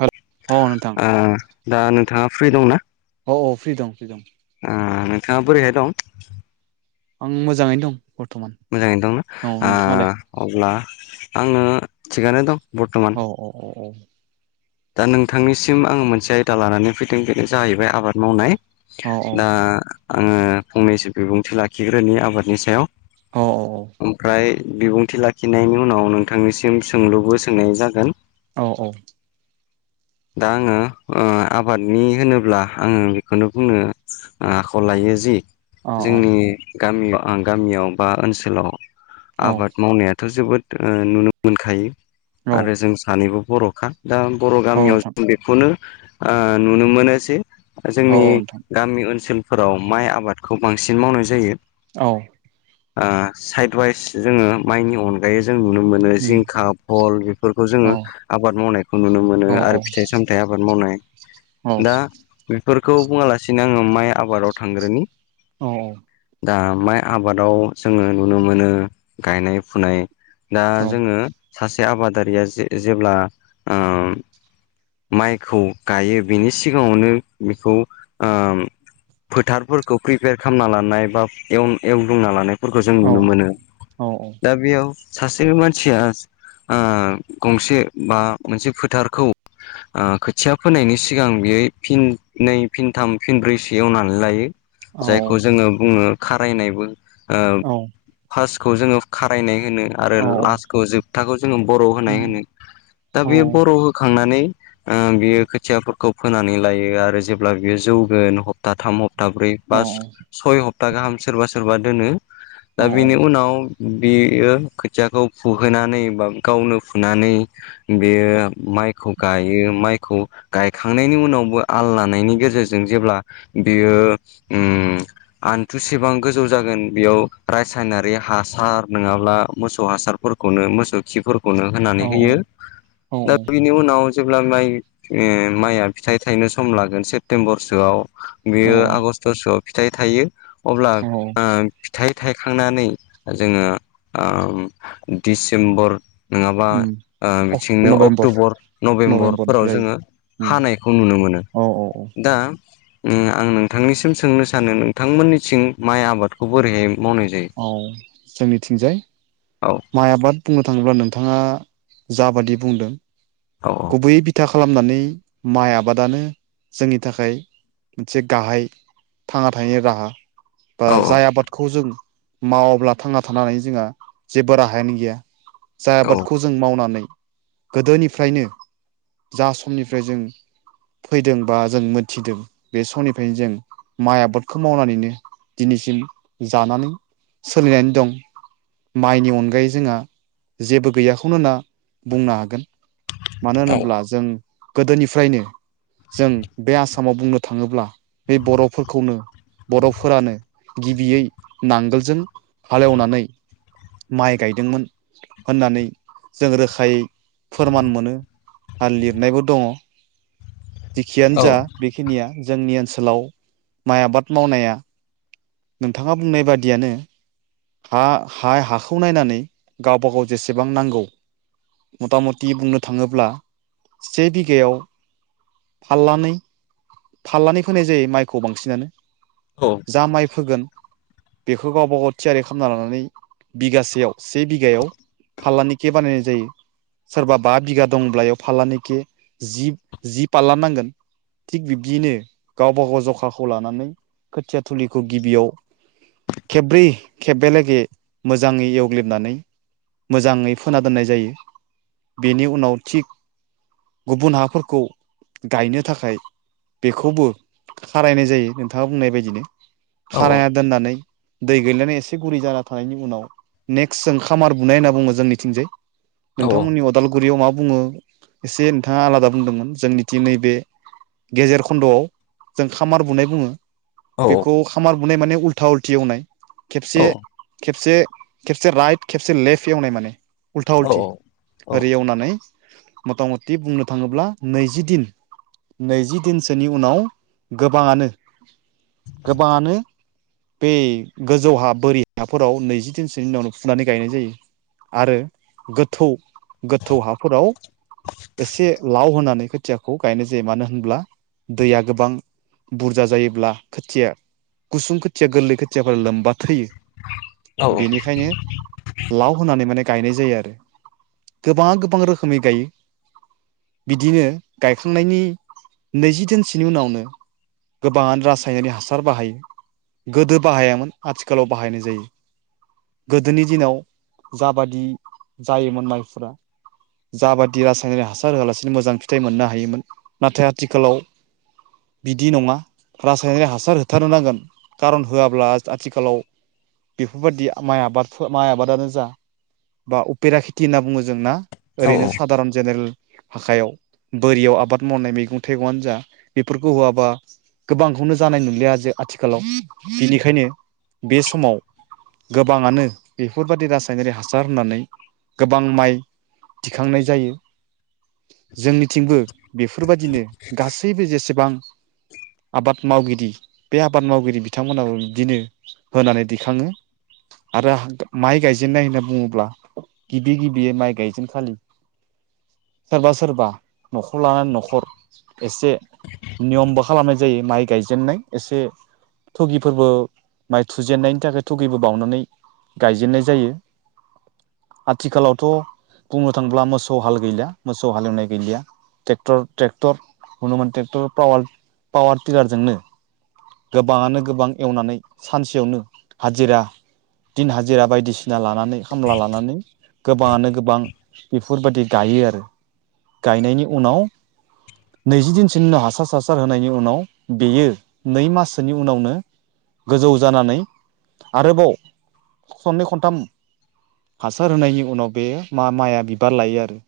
हेल अ नोंथां ओ दा नोंथाङा फ्रि दंना? औ-औ फ्रि दं फ्रि दं आ आं मोजाङैनो दं बरथमान मोजाङैनो दंना ओ अब्ला आङो थिगानो दं बर्थ'मान अ अ औ। दा नोंथांनिसिम आं मोनसे आयदा लानानै फैदों दा बेयो जाबाय आबाद मावनाय औ दा आङो फंनैसो बिबुंथि लाखिग्रोनि आबादनि सायाव औ ओमफ्राय बिबुंथि ला थिनायनि उनाव नोंथांनिसिम औ-औ दा आङो आबादनि होनोब्ला आङो बेखौनो बुंनो औ आख- औ आबाद मावनायाथ' जोबोद नुनो मोनखायो औ आरो जों सानैबो बर'खा दा बर' औ गामियाव नोंथां जों बेखौनो आ नुनो मोनो जे औ जोंनि औ नोंथां गामि ओनसोलफोराव माइ आबादखौ बांसिन मावनाय जायो औ आं साइड उवाइस जोङो माइनि अन दायो जों नुनो मोनो उम जिंखा फल बेफोरखौ औ जोङो आबाद मावनायखौ नुनो मोनो औ औ आरो फिथाइ सामथाइ आबाद औ मावनाय बेफोरखौ बुङालासिनो आङो माइ आबादाव थांग्रोनि औ-औ दा माइ आबादाव जोङो नुनो मोनो गायनाय फुनाय दा औ जोङो सासे आबादारिया जे जेब्ला ओम माइखौ गायो बि फोथारफोरखौ प्रिपेयार खालामना लानाय बा एवनो एवग्लुंना लानाय फोरखो औ सासेनो मानसिया आ खोथिया फोनायनि सिगां बेयो फिन नै फिन थाम फिन ब्रैसो एवनानै लायो औ जायखौ जोङो बुङो खारायनायबो ओ औ औ फार्स्टखौ जोङो खारायनाय होनो आरो लास्टखौ जोबथाखौ जोङो बर' होनाय होनो दा बे बर' होखांनानै बियो खोथियाफोरखौ फोनानै लायो आरो जेब्ला बियो जौगोन हप्ता थाम हप्ता ब्रै बा सय हप्ता गाहाम सोरबा सोरबा दोनो दा बेनि उनाव बेयो खोथियाखौ फुहोनानै बा गावनो फुनानै बेयो माइखौ गायो माइखौ गायखांनायनि उनावबो आल लानायनि गेजेरजों जेब्ला बेयो ओम आंथुसेबां गोजौ जागोन बेयाव रासायनारि हासार नङाब्ला मोसौ हासारफोरखौ खौनो मोसौ खिफोरखौनो औ होनानै होयो औ औ दा औ बिनि उनाव जेब्ला माइ माइआ फिथाइ थायनो सम लागोन सेप्तेम्बरसोआव बेयो आगष्टसोआव फिथाइ थायो अब्ला ओ फिथाइ थायखांनानै जोङो दिडिसेम्बर नङाबा बिथिंनो नभेम्बर अक्ट'बर नभेम्बरफोराव नभेम्बरनिफ्राय जोङो जायो हानायखौ नुनो मोनो औ औ औ दा आं नोंथांनिसिम सोंनो सानो नोंथांमोननिथिं माइ आबादखौ बोरैहाय मावनाय जायो? औ जोंनिथिंजाय औ माइ आबाद बुंनो थाङोब्ला नोंथाङा जाबादि बुंदों औ औ गुबैयै बिथा खालामनानै माइ आबादानो जोंनि थाखाय मोनसे गाहाय थांना थानायनि राहा बा औ जाय आबादखौ जों मावाब्ला थांना थानानै जोंहा जेबो राहायानो गैया जाय औ आबादखौ जों मावनानै गोदोनिफ्रायनो जा समनिफ्राय जों फैदों बा जों मोनथिदों बे समनिफ्रायनो जों माइ आबादखौ मावनानैनो दिनैसिम जानानै सोलिनानै दं माइनि अनगायै जोंहा जेबो गैयाखौनो होनना बुंनो हागोन मानो औ होनोब्ला जों गोदोनिफ्रायनो जों बे आसामाव बुंनो थाङोब्ला बे बर'फोरखौनो बर'फोरानो गिबियै नांगोलजों हालेवनानै माइ गायदोंमोन। होननानै जों रोखायै फोरमान मोनो। आरो लिरनायबो दङ'। जिखियानो औ जा बेखिनिया जोंनि ओनसोलाव माइ आबाद मावनाया। नोंथाङा बुंनाय बादियानो हाखौ नायनानै गावबा गाव जेसेबां नांगौ। मथा मथि बुंनो थाङोब्ला से बिघायाव फाललनानै फोनाय जायो माइखौ बांसिनानो औ। जा माइ फोगोन बेखौ गावबा गाव थियारि खालामना लानानै बिगासेयाव से बिगायाव फाललनि खे बानायनाय जायो। सोरबा बा बिघा दंब्लाायाव फाल्लनिखि जि फालला नांगोन थिग बिब्दियैनो गावबा गाव जखाखौ लानानै खोथिया थुलिखौ गिबियाव खेब्रै खेबबलागे मोजाङै एवग्ललिबनानै मोजाङै फोना दोननाय जायो। बेनि उनाव थिग गुबुन हाफोरखौ गायनो थाखाय बेखौबो खारायनाय जायो। नोंथाङा बुंनाय बायदिनो खारना दोननानै दै गैनानै एसे गुरै जाना थानायनि उनाव नेक्स्ट जों खामार बुनाय होनना बुङो जोंनिथिंजाय औ नोंथांमोननि अदालगुरियाव मा बुङो एसे नोंथाङा आलादा बुंदोंमोन जोंनि नैबे गेजेर खन्द'आव जों खामार बुनाय बुङो। औ बेखौ खामार बुनाय माने उल्था उल्थि एवनाय खेबसे औ खेबसे राइट खेबसे लेफ्ट एवनाय माने उल्था उल्थि हाल ओरै एवनानै मथा मथि बुंनो थाङोब्ला नैजि दिन नैजि दिनसोनि उनाव गोबाङानो गोबाङानो बे गोजौ हा बोरि हाफोराव नैजि दिनसोनि उनावनो फुनानै गायनाय जायो। आरो गोथौ गोथौ हाफोराव एसे लाव होनानै खोथियाखौ गायनाय जायो। मानो होनब्ला दैया गोबां बुरजा जायोब्ला खोथिया गुसुं खोथिया गोरलै खोथियाफोरा लोमबा थैयो। बेनिखायनो लाव होनानै माने गायनाय जायो। आरो गोबां गोबां रोखोमै गायो। बिदिनो गायखांनायनि नैजि दोनसोनि उनावनो गोबाङानो रासायनारिक हासार बाहायो। गोदो बाहायामोन आथिखालाव बाहायनाय जायो। गोदोनि दिनाव जाबादि जायोमोन मानसिफोरा जाबादि रासायनारि हासार होआलासिनो मोजां फिथाइ मोननो हायोमोन नाथाय आथिखालाव बिदि नङा रासायनारि हासार होथारनो नांगोन कारन होआब्ला आथिखालाव बेफोरबायाददि माइ आबादफोर माइ आबादानो जा बा उपेरा खेथि होनना बुङो जोंना ओरैनो साादारन जेनेरेल हाखायाव बोरियाव आबाद मावनाय मैगं थाइगंानो जा बेफोरखौ होआबा गोबांखौनो जानाय नंलिया जे आथिखालाव बिनिखायनो बे समाव गोबाङानो बेफोरबाददि रासायनारि हासार होननानै गोबां माइ थिखांनाय जायो। जोंनि थिंबो बेफोरबायदििनो गासैबो जेसेबां आबाद मावगिरि बे आबाद मावगिरि बिथांमोनाबो बिदिनो होनानै दैखाङो आरो माइ गायजेननाय होनना बुङोब्ला गिबि गिबियै माइ गायजेन खालि सोरबा सोरबा न'खर लानानै न'खर एसे नियमबो खालामनाय जायो माइ गायजेननाय एसे थुगिफोरबो माइ थुजेननायनि थाखाय थुगिबो बउनानै गायजेननाय जायो आथिखालावथ' बुंनो थाङोब्ला मोसौ हाल गैलि मोसौ हालेवनाय गैलिया ट्रेक्टर ट्रेक्टर हनोन ट्रेक्टराव पावार टिलारजोंनो गोबाङानो गोबां एवनानै सानसेयावनो हाजिरा दििन हाजिरा बायदिसिना फना लानानै खामला लानानै गोबाङानो गोबां बेफोरबायदि गायो आरो गायनायनि उनाव नैजिदिनसोनि उनो हासार हासार होनायनि उनाव बेयो नै माससोनि उनावनो गोजौ जानानै आरोबाव सननै खनथाम हासार होनायनि उनाव बे मा माइआ बिबार लायो आरो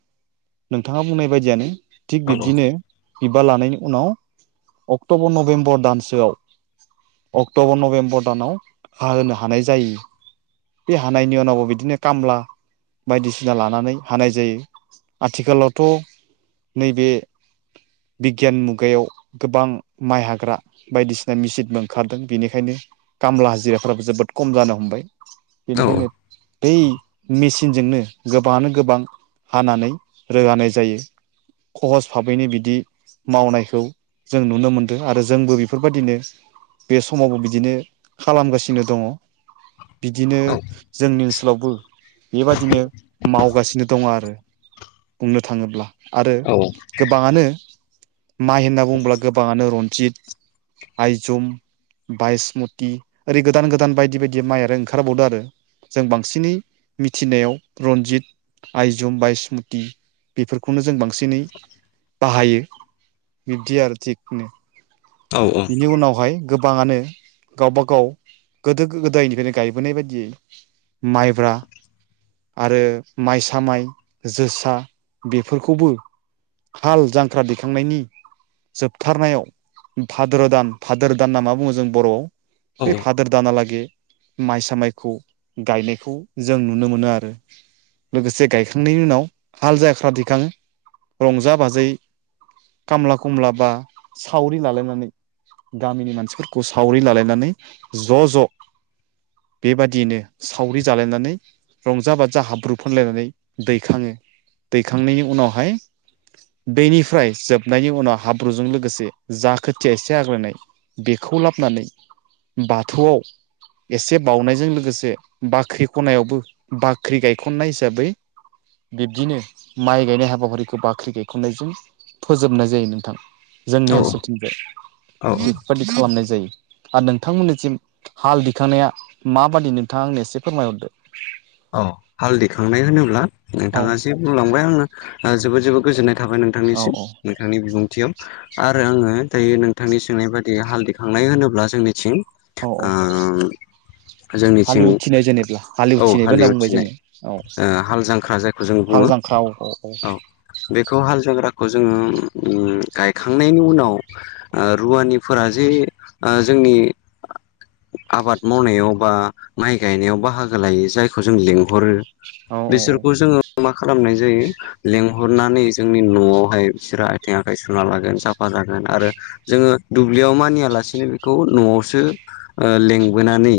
नोंथाङा बुंनाय बायदियानो थिग बिब्दिनो बिबार लानायनि उनाव अक्ट'बर नभेम्बर दानसो गोसोआव अक्ट'बर नभेम्बर दानाव होनोनो हानाय जायो बे हानायनि उनावबो बिदिनो खामला बायदिसिना लानानै हानाय जायो आथिखालावथ' नैबे बिगियान मुगायाव गोबां माइ हाग्रा बायदिसिना मिेचनबो ओंखारदों बेनिखायनो खामला हाजिराफ्राबो जोबोद खम जानो हमबाय बेनिखायनो बै मेसििनजोंनो गोबाङानो गोबां हानानै रोगानाय जायो खहस भाबैनो बिदि मावनायखौ जों नुनो मोनदों आरो जोंबो बेफोरबायदिनो बे समावबो बिदिनो खालामगासिनो दङ बिदिनो जोंनि ओनसोलावबो बेबादिनो मावगासिनो दङ आरो बुंनो थाङोब्ला आरो गोबाङानो माइ होनना बुङोब्ला गोबाङानो रनजित आयजुम बायसमति ओरै गोदान गोदान बायदि बायदि माइ आरो ओंखारबावदोंो आरो जों बांसिनै मिथिनायाव रनजित आइजम बा स्मुति बेफोरखौनो जों बांसिनै बाहायो बिब्दि आरो थिखनो औ औ बिनि उनावहाय गोबाङानो गावबाागाव गोदो गोदायनिफ्रायनो गायबोनाय बायदियै माइब्रा आरो माइसा माइ जोसा बेफोरखौबो हाल जांख्रा दैखांनायनि जोबथारनायाव भाद्र दान भाद्र दान न मा बुङो जों बर'आव ब भाद्र दानालागै माइसा मायखौ गायनायखौ जों नुनो मोनो आरो लोगोसे गायखांनायनि उनाव हाल जाख्रा दिखाङो रंजा बाजायै कामला कुमलाबा सावरि लालायनानै गामिनि मानसिफोरखौ सावरि लालायनानै ज' ज' बेबादियैनो सावरि जालायनानै रंजा बाजा हाब्रु फुनलायनानै दैखाङो दैखांनायनि उनावहाय बेनिफ्राय जोबनायनि उनाव हाब्रुजों लोगोसे जा खोथिया एसे आग्लायनाय बेखौ लाबोनानै बाथौआव एसे बावउनायजों लोगोसे बाख्रि खनायावबो बाख्रि गायखननाय हिसाबै बिब्दिनो माइ गायनाय हाबाफारिखौ बाख्रि गायख'नायजों फोजोबनाय जायो नोंथां जोंनि ओनसोलथिंबो बेफोरबायाददि खालामनाय जायो आरो नोंथांमोननिसिम हाल दिखांनाया माबादि नोंथाङा आंनो एसे फोरमायहरदो अ हाल दिखांनाय होनोब्ला औ नोंथाङा जि बुंलांबाय आङो जोबोद जोबोद गोजोननाय थाबाय नों औ नोंथांनिसिम औ नोंथांनि बिबुंथियाव आरो आङो दायो नोंथांनि सोंनायबादि हाल दिखांनाय होनोब्ला जोंनिथिं औ औ ओम जोंनिथिं होननाय जेनेब्ला हालि हालि उथिनाय हाल जांख्रा जायखौ जों हाल बुङो जांख्रा औ औ। बेखौ हाल जांख्राखौ जोङो ओम गायखांनायनि उनाव ओ रुवानिफोरा जे ओ जोंनि आबाद मावनायाव बा माइ गायनायाव बाहागो लायो जाय खौ जों लिंहरो औ औ बिसोरखौ जोङो मा खालामनाय जायो लेंहरनानै जोंनि न'आवहाय बिसोरो आथिं आखाइ सुना लागोन साफा जागोन आरो जोङो दुब्लियाव मानियालासिनो बेखौ न'आवसो ओ लेंबोनानै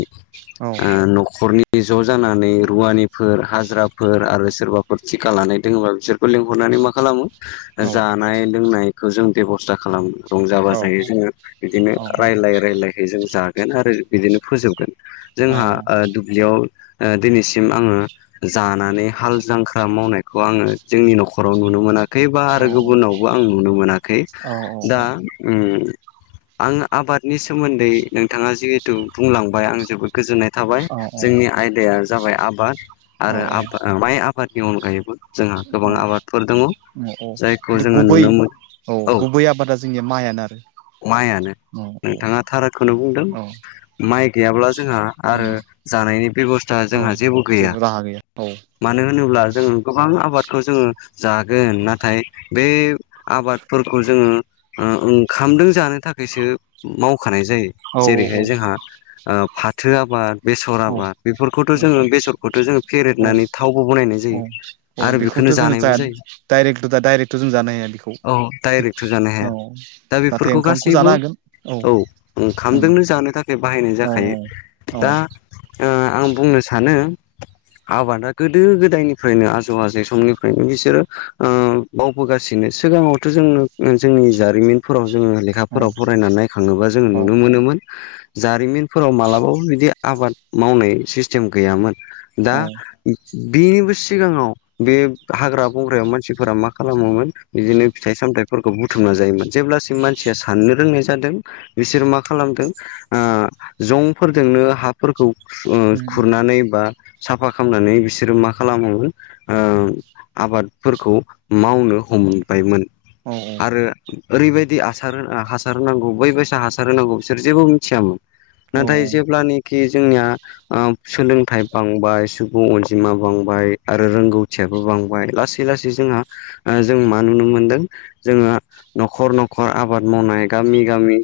ओ न'खरनि ज' जाना नै रुवानिफोर हाजिराफोर आरो सोरबाफोर थिका लानाय दोङोबा बिसोरखौ लिंहरनानै मा खालामो जानाय लोंनायखौ जों बेब'स्था खालामो। रंजा बाजायै जोङो बिदिनो रायलाय रायलायहै जों जागोन आरो बिदिनो फोजोबगोन। जोंहा ओ दुब्लियाव दिनैसिम आङो जानानै हाल जांख्रा मावनायखौ आङो जोंनि न'खराव नुनो मोनाखै खैबा आरो गुबुनावबो आं नुनो मोनाखै दा उम आं आबादनि सोमोन्दै नोंथाङा जिहेथु बुंलांबाय आं जोबोद गोजोननाय थाबाय जोंनि आयदाया जाबाय आबाद औ आरो माइ आबाद नि अनगायैबो जोंहा गोबां औ आबादफोर दङ औ जायखौ खिन्थु जोङो गुबै नुनो मोनो। औ गुबै आबादा जोंनिया माइआनो आरो। माइआनो औ नोंथाङा औ थारखौनो बुंदों। औ माइ गैयाब्ला जोंहा आरो जानायनि बेब'स्था औ जोंहा गैया जेबो राहा गैया औ। मानो होनोब्ला जोङो गोबां आबादखौ जोङो जागोन नाथाय बे आबादफोरखौ जोङो ओ ओंखामदों जानो थाखायसो मावखानाय जायो। औ जेरैहाय जोंहा फाथो आबाद बेसर आबाद बेफोरखौथ' जोङो बेसरखौथ' जोङो औ फेरेेदनानै थावबो बानायनाय जायो आरो बेखौनो जानायबो जायो। डाइरेक्टथ' दा दडाइरेक्टथ' जों जानो हाया बेखौ औ डाइरेक्टथ' जानो हाया औ दा नाथाय बेफोरखौ ओंखामखौ गासैबो जानो हागोन। औ औ ओंखामजोंनो जानो थाखाय बाहायनाय औ जाखायो औ दा ओ आं बुंनो सानो आबादा गोदो गोदायनिफ्रायनो आजौ आजै समनिफ्रायनो बिसोरो ओ बावबोगासिनो सिगाङावथ' जोंनो जोंनि जारिमिन फोराव जोङो औ लेखाफोराव फरायनानै नायखाङोबा जोङो औ नुनो मोनोमोन जारिमिनफोराव मालाबाबो बिदि आबाद मावनाय सिस्टेम गैयामोन दा औ बेबो सिगाङाव बे हाग्रा बंग्रायाव मानसिफोरा मा खालामोमोन बिदिनो फिथाइ सामथायाइफोरखौबो बुथुमना जायोमोन जेब्लासिम मानसिया साननो रोंनाय जादों बिसोर मा खालामदों। ओ जं फोरजोंनो हाफोरखौ खु ओ खुरनानै बा साफा खालामनानै बिसोरो मा खालामोमोन ओ आबादफोरखौ मावनो हमबायमोन। औ आरो ओरैबायदि आसार होन हासार होनांगौ बै बायसा हासार होनांगौ बिसोर जेबो मिथियामोन। नाथाय औ जेब्लानिखि जोंनिया ओ सोलोंथाइ बांबाय सुबुं अनजिमा बांबाय आरो रोंगौथियाबो बांबाय लासै लासै लासै जोंहा ओ जों मा नुनो मोनदों जोङो न'खर न'खर आबाद मावनाय गामि गामि